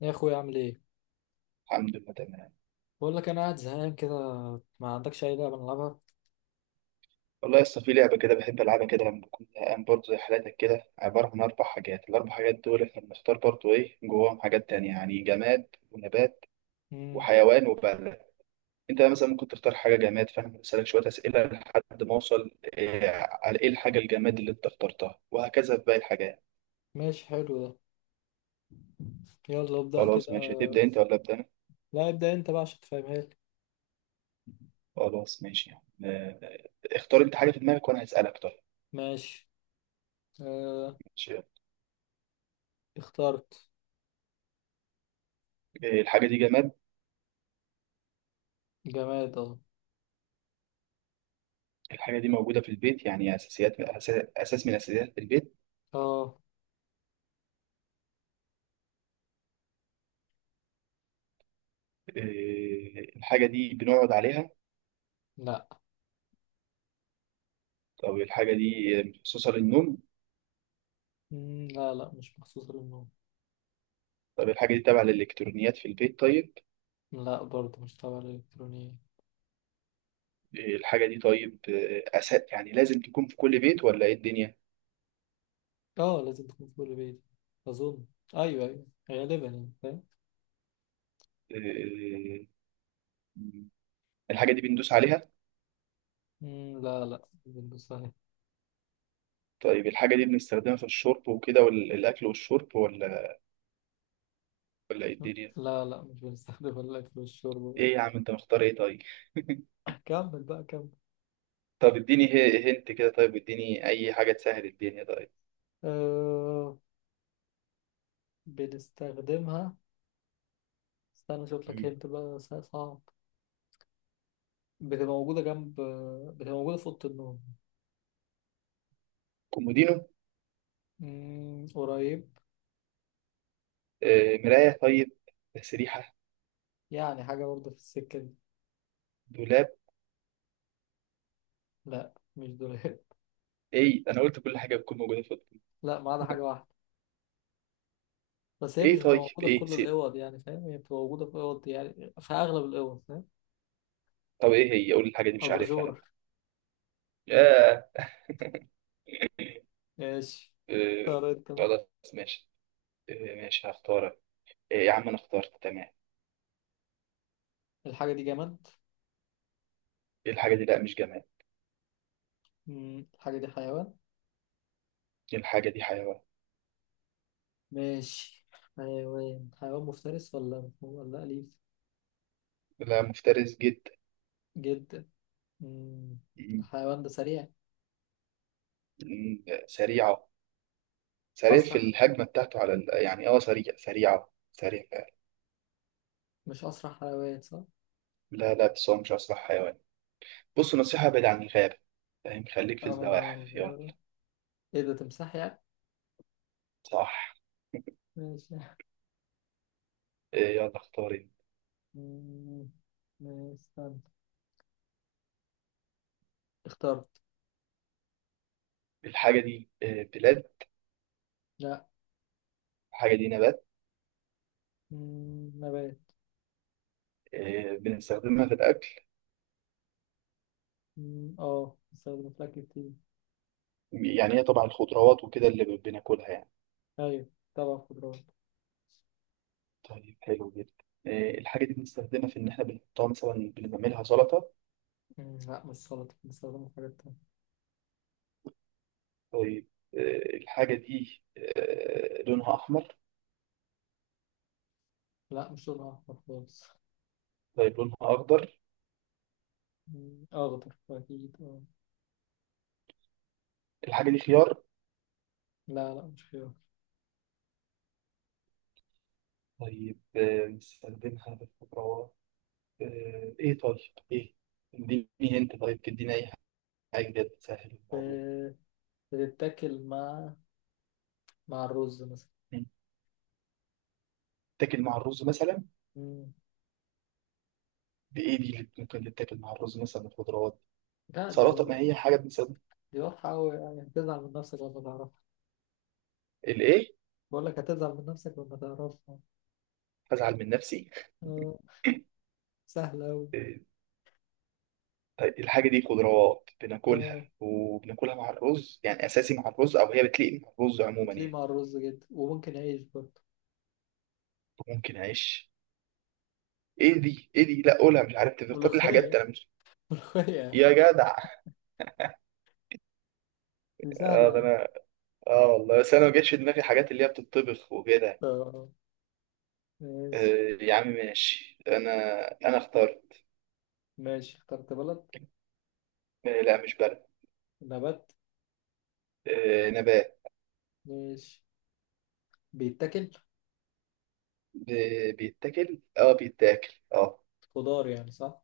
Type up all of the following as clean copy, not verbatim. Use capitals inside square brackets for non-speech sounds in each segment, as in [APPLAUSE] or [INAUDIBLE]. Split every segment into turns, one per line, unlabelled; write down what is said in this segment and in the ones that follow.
يا اخويا اعمل ايه؟
الحمد لله، تمام.
بقول لك انا قاعد زهقان كده. ما عندكش اي لعبه نلعبها؟
والله لسه في لعبة كده بحب ألعبها كده لما بكون زهقان برضه زي حالاتك كده، عبارة عن أربع حاجات. الأربع حاجات دول إحنا بنختار برضه إيه جواهم، حاجات تانية يعني جماد ونبات
امم
وحيوان وبلد. أنت مثلا ممكن تختار حاجة جماد، فأنا بسألك شوية أسئلة لحد ما أوصل إيه على إيه الحاجة الجماد اللي أنت اخترتها، وهكذا في باقي الحاجات.
ماشي، حلو ده. يلا ابدا
خلاص
كده.
ماشي، هتبدأ أنت ولا أبدأ أنا؟
لا، ابدا انت بقى عشان تفهمها لي.
خلاص ماشي. آه، اختار أنت حاجة في دماغك وأنا هسألك. طيب
ماشي. آه.
ماشي،
اخترت.
إيه الحاجة دي، جماد؟
جماد اه.
الحاجة دي موجودة في البيت يعني أساس من أساسيات البيت؟
اه.
الحاجة دي بنقعد عليها؟
لا.
طب الحاجة دي مخصوصة للنوم؟
لا لا مش مخصوص للنوم.
طب الحاجة دي تابعة للإلكترونيات في البيت؟ طيب
لا برضه مش تبع الالكترونيه.
الحاجة دي طيب أساس يعني لازم تكون في كل بيت ولا إيه الدنيا؟
اه، لازم تكون في كل بيت اظن. ايوه ايوه، غالبا يعني فاهم.
إيه، الحاجة دي بندوس عليها؟
لا لا مش بنلبسها.
طيب الحاجة دي بنستخدمها في الشرب وكده، والأكل والشرب ولا إيه الدنيا؟
لا لا مش بنستخدمها الا في الشرب.
إيه يا عم أنت مختار إيه طيب؟ [LAUGHS]
[LAUGHS] كمل بقى كمل.
طب اديني، هنت كده. طيب واديني أي حاجة تسهل الدنيا طيب.
أه، بنستخدمها. استنى اشوف لك،
مم.
هنت بقى صعب. بتبقى موجودة جنب، بتبقى موجودة في أوضة النوم.
كومودينو؟
مم، قريب.
مراية؟ طيب تسريحة؟
يعني حاجة برضه في السكة دي.
دولاب؟
لا، مش دولاب.
ايه ده، انا قلت كل حاجة بتكون موجودة في اوضتك.
[LAUGHS] لا، ما عدا حاجة واحدة. بس هي
ايه
مش بتبقى
طيب،
موجودة في
ايه
كل
سيب.
الأوض، يعني فاهم، هي بتبقى موجودة في أوض، يعني في أغلب الأوض، فاهم.
طب ايه هي، قول لي الحاجة دي مش عارفها
أباجورة.
لا. ياه.
ماشي.
آه،
طب انت بقى.
خلاص ماشي. ماشي هختارك. يا عم انا اخترت تمام.
الحاجة دي جماد؟
ايه الحاجة دي، لا مش جماد.
مم، الحاجة دي حيوان.
ايه الحاجة دي حيوان.
ماشي. حيوان، حيوان مفترس ولا أليف؟
لا مفترس جدا.
جدا. مم.
مم.
الحيوان ده سريع؟
سريعة. سريع في
أسرع.
الهجمة بتاعته على ال... يعني اه سريع سريعة سريع فعلا.
مش أسرع حيوان صح؟
لا لا، بس هو مش أسرع حيوان. بص، نصيحة، بعيد عن الغابة، فاهم؟ خليك في
أبعد عن
الزواحف يلا.
الغابة. إيه ده، تمساح يعني؟
صح.
ماشي.
يلا اختاري.
مم. ماشي، استنى. اخترت.
الحاجة دي بلاد؟
لا.
الحاجة دي نبات.
مم. نبات.
بنستخدمها في الأكل؟
اه، بستخدمه في الأكل كتير.
يعني هي طبعا الخضروات وكده اللي بناكلها يعني.
أيوة طبعا خضروات.
طيب حلو جدا. الحاجة دي بنستخدمها في إن إحنا بنحطها مثلا، بنعملها سلطة؟
لا مش سلطة، بستخدمه في حاجات تانية.
طيب. الحاجة دي لونها أحمر؟
لا مش لونها أحمر خالص.
طيب لونها أخضر.
أخضر أكيد اه.
الحاجة دي خيار؟
لا لا مش خيار.
طيب، بنستخدمها في الخضروات. آه، إيه طيب إيه اديني أنت طيب، اديني أي حاجة كده تسهل الموضوع.
ب- بتتاكل مع الرز مثلا.
مم. تاكل مع الرز مثلا؟
مم.
بإيه دي اللي ممكن تتاكل مع الرز مثلا، الخضروات؟
لا، دي
سلطة؟ ما هي حاجة بنسبة.
دي واضحة أوي، يعني هتزعل من نفسك لما تعرفها.
الإيه؟
بقول لك هتزعل من نفسك لما تعرفها.
هزعل من نفسي؟
آه. سهلة أوي.
إيه، طيب الحاجة دي خضروات بناكلها
آه،
وبناكلها مع الرز يعني أساسي مع الرز، أو هي بتليق مع الرز عموما
بتليق
يعني؟
مع الرز جدا وممكن عيش برضه.
ممكن أعيش. إيه دي؟ لا قولها، مش عارف، تفكر لي حاجات
ملوخية.
أنا مش.
[LAUGHS] ملوخية
يا
يعني.
جدع.
دي سهلة
اه ده
يعني.
انا، اه والله بس انا ما جاتش في دماغي حاجات اللي هي بتطبخ وكده.
آه. ماشي.
آه يا عم ماشي. انا اختار.
ماشي، اخترت بلد.
آه لا مش برد.
نبات.
آه نبات.
ماشي. بيتاكل.
بيتاكل، اه بيتاكل اه.
خضار يعني صح؟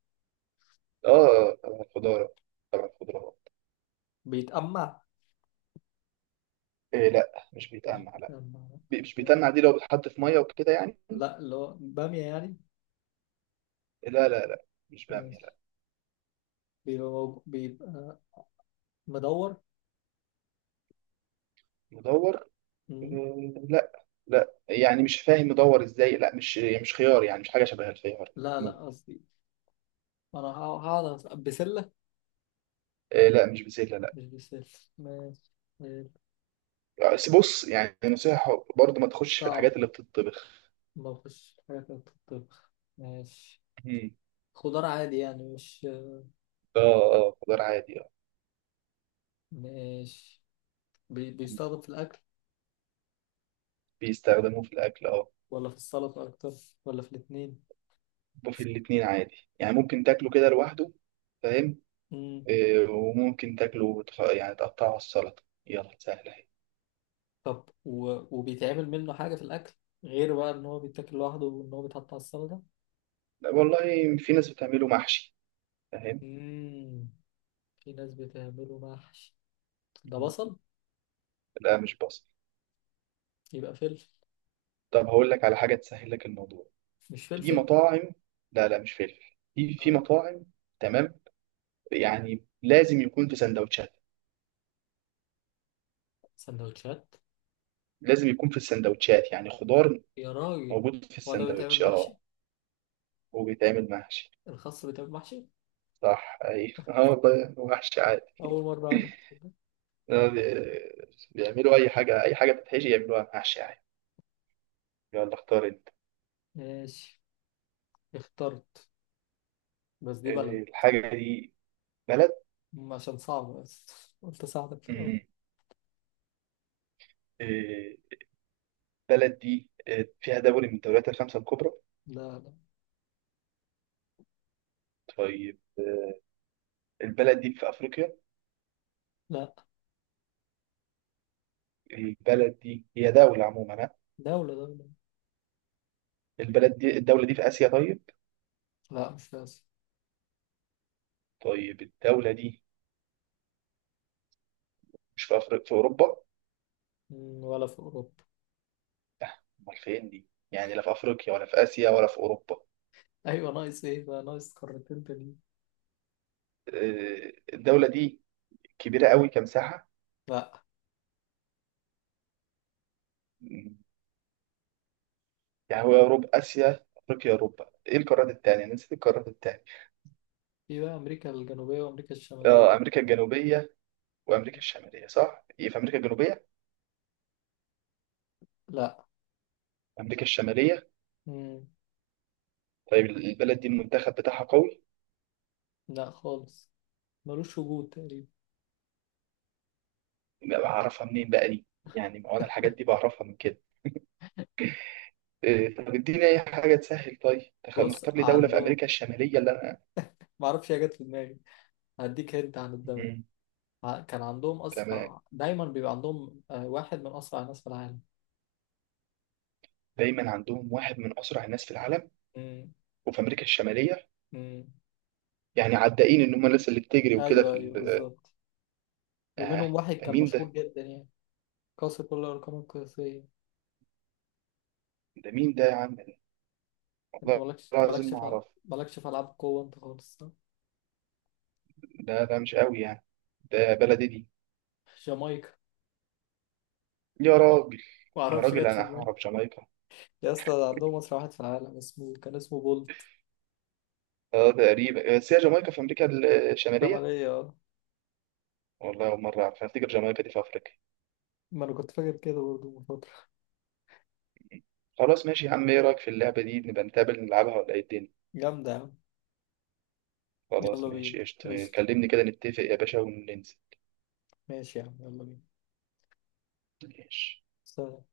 اه طبعا الخضار، طبعا الخضار.
بيتأمع.
إيه لا، مش
مش
بيتقمع لا.
بيتأمع لا.
مش
ماشي.
بيتقمع، دي لو بتحط في ميه وكده يعني.
لا، اللي هو بامية يعني.
لا لا لا، مش بامية
ماشي.
لا.
بيبقى بيبقى مدور.
مدور.
مم.
إيه لا، لا يعني مش فاهم مدور ازاي، لا مش، مش خيار يعني، مش حاجه شبه الخيار
لا لا،
عموماً.
قصدي، أنا هقعد أسأل. بسلة.
إيه لا، مش بسله لا.
مش بسلك. ماشي. آه،
بس بص يعني، نصيحه برضو، ما تخش في
صعب.
الحاجات اللي بتطبخ.
ما فيش حاجة في الطب. ماشي.
مم.
خضار عادي يعني، مش.
اه، اه خضار عادي اه.
ماشي. بيستخدم في الأكل،
بيستخدموه في الاكل اه.
ولا في السلطة أكتر، ولا في الاتنين.
وفي الاتنين عادي، يعني ممكن تاكله كده لوحده، فاهم؟
مم.
وممكن تاكله يعني تقطعه على السلطة، يلا سهلة اهي.
طب و... وبيتعمل منه حاجة في الأكل، غير بقى إن هو بيتاكل لوحده وإن هو بيتحط على السلطة.
لا، والله في ناس بتعمله محشي، فاهم؟
مم. في ناس بتعمله محشي. ده بصل؟
لا مش بصل.
يبقى فلفل.
طب هقول لك على حاجة تسهل لك الموضوع،
مش
في
فلفل.
مطاعم. لا لا مش فلفل، في في
آه.
مطاعم، تمام؟ يعني لازم يكون في سندوتشات،
سندوتشات.
لازم يكون في السندوتشات يعني خضار
يا راجل.
موجود في
هو ده بيتعمل
السندوتش
محشي؟
اه. وبيتعمل محشي.
الخس بيتعمل محشي.
صح ايوه [LAUGHS] اه والله محشي عادي.
أول مرة أعرف،
[LAUGHS]
تصدق؟
بيعملوا اي حاجة، اي حاجة بتتحشي يعملوها محشي عادي. يلا اختار.
ماشي. اخترت. بس دي بلد،
الحاجة دي بلد.
عشان صعبة بس قلت أساعدك في الأول.
مم. آه، البلد دي فيها دوري من الدوريات الخمسة الكبرى؟
لا. لا.
طيب البلد دي في أفريقيا؟
لا.
البلد دي هي دولة عموما، ها؟
دولة دولة.
البلد دي الدولة دي في آسيا؟ طيب.
لا مش في آسيا.
طيب الدولة دي مش في أفريقيا، في أوروبا؟
م، ولا في أوروبا.
آه، أمال فين دي يعني، لا في أفريقيا ولا في آسيا ولا في أوروبا؟
[LAUGHS] أيوة، ناقص إيه بقى؟ ناقص قارتين تانيين.
الدولة دي كبيرة قوي كمساحة؟
لا.
مم، يعني هو أوروبا آسيا أفريقيا أوروبا، إيه القارات التانية؟ أنا نسيت القارات التانية.
في بقى أمريكا الجنوبية وأمريكا الشمالية.
آه أمريكا الجنوبية وامريكا الشماليه، صح؟ ايه في امريكا الجنوبيه؟
لا.
امريكا الشماليه.
م.
طيب البلد دي المنتخب بتاعها قوي؟
لا خالص، ملوش وجود تقريبا.
يبقى بعرفها منين بقى دي؟ يعني ما هو انا الحاجات دي بعرفها من كده. إيه طب اديني اي حاجه تسهل طيب،
بص،
مختار لي دوله في
عندهم،
امريكا الشماليه اللي انا.
معرفش هي جت في دماغي. هديك هنت عن الدولة.
مم.
كان عندهم
تمام،
أسرع، دايما بيبقى عندهم آه، واحد من أسرع الناس في العالم.
دايما عندهم واحد من اسرع الناس في العالم
م.
وفي امريكا الشماليه؟
م.
يعني عدائين ان هم الناس اللي بتجري وكده
ايوه
في
ايوه بالظبط.
اه.
ومنهم واحد
ده
كان
مين ده؟
مشهور جدا يعني، قاسي كل الارقام القياسيه.
ده مين ده يا عم؟
انت
والله العظيم ما اعرف.
مالكش في العاب قوه انت خالص صح؟
ده مش قوي يعني، ده بلدي دي؟
جامايكا.
يا راجل.
ما
يا
اعرفش
راجل
جت في
انا
دماغي.
هعرف جامايكا.
يا اسطى ده عندهم مصري واحد في العالم اسمه، كان اسمه بولت.
اه تقريبا، بس هي جامايكا في امريكا الشماليه؟
شمالية اه.
والله اول مره اعرف، أنا افتكر جامايكا دي في افريقيا.
ما انا كنت فاكر كده برضه من فتره.
خلاص ماشي يا عم، ايه رايك في اللعبه دي نبقى نتقابل نلعبها ولا ايه الدنيا؟
جامده يا عم.
خلاص
يلا بينا.
ماشي قشطة،
قشطه.
كلمني كده نتفق يا باشا وننزل.
ماشي يا عم، يلا بينا.
ماشي.
سلام.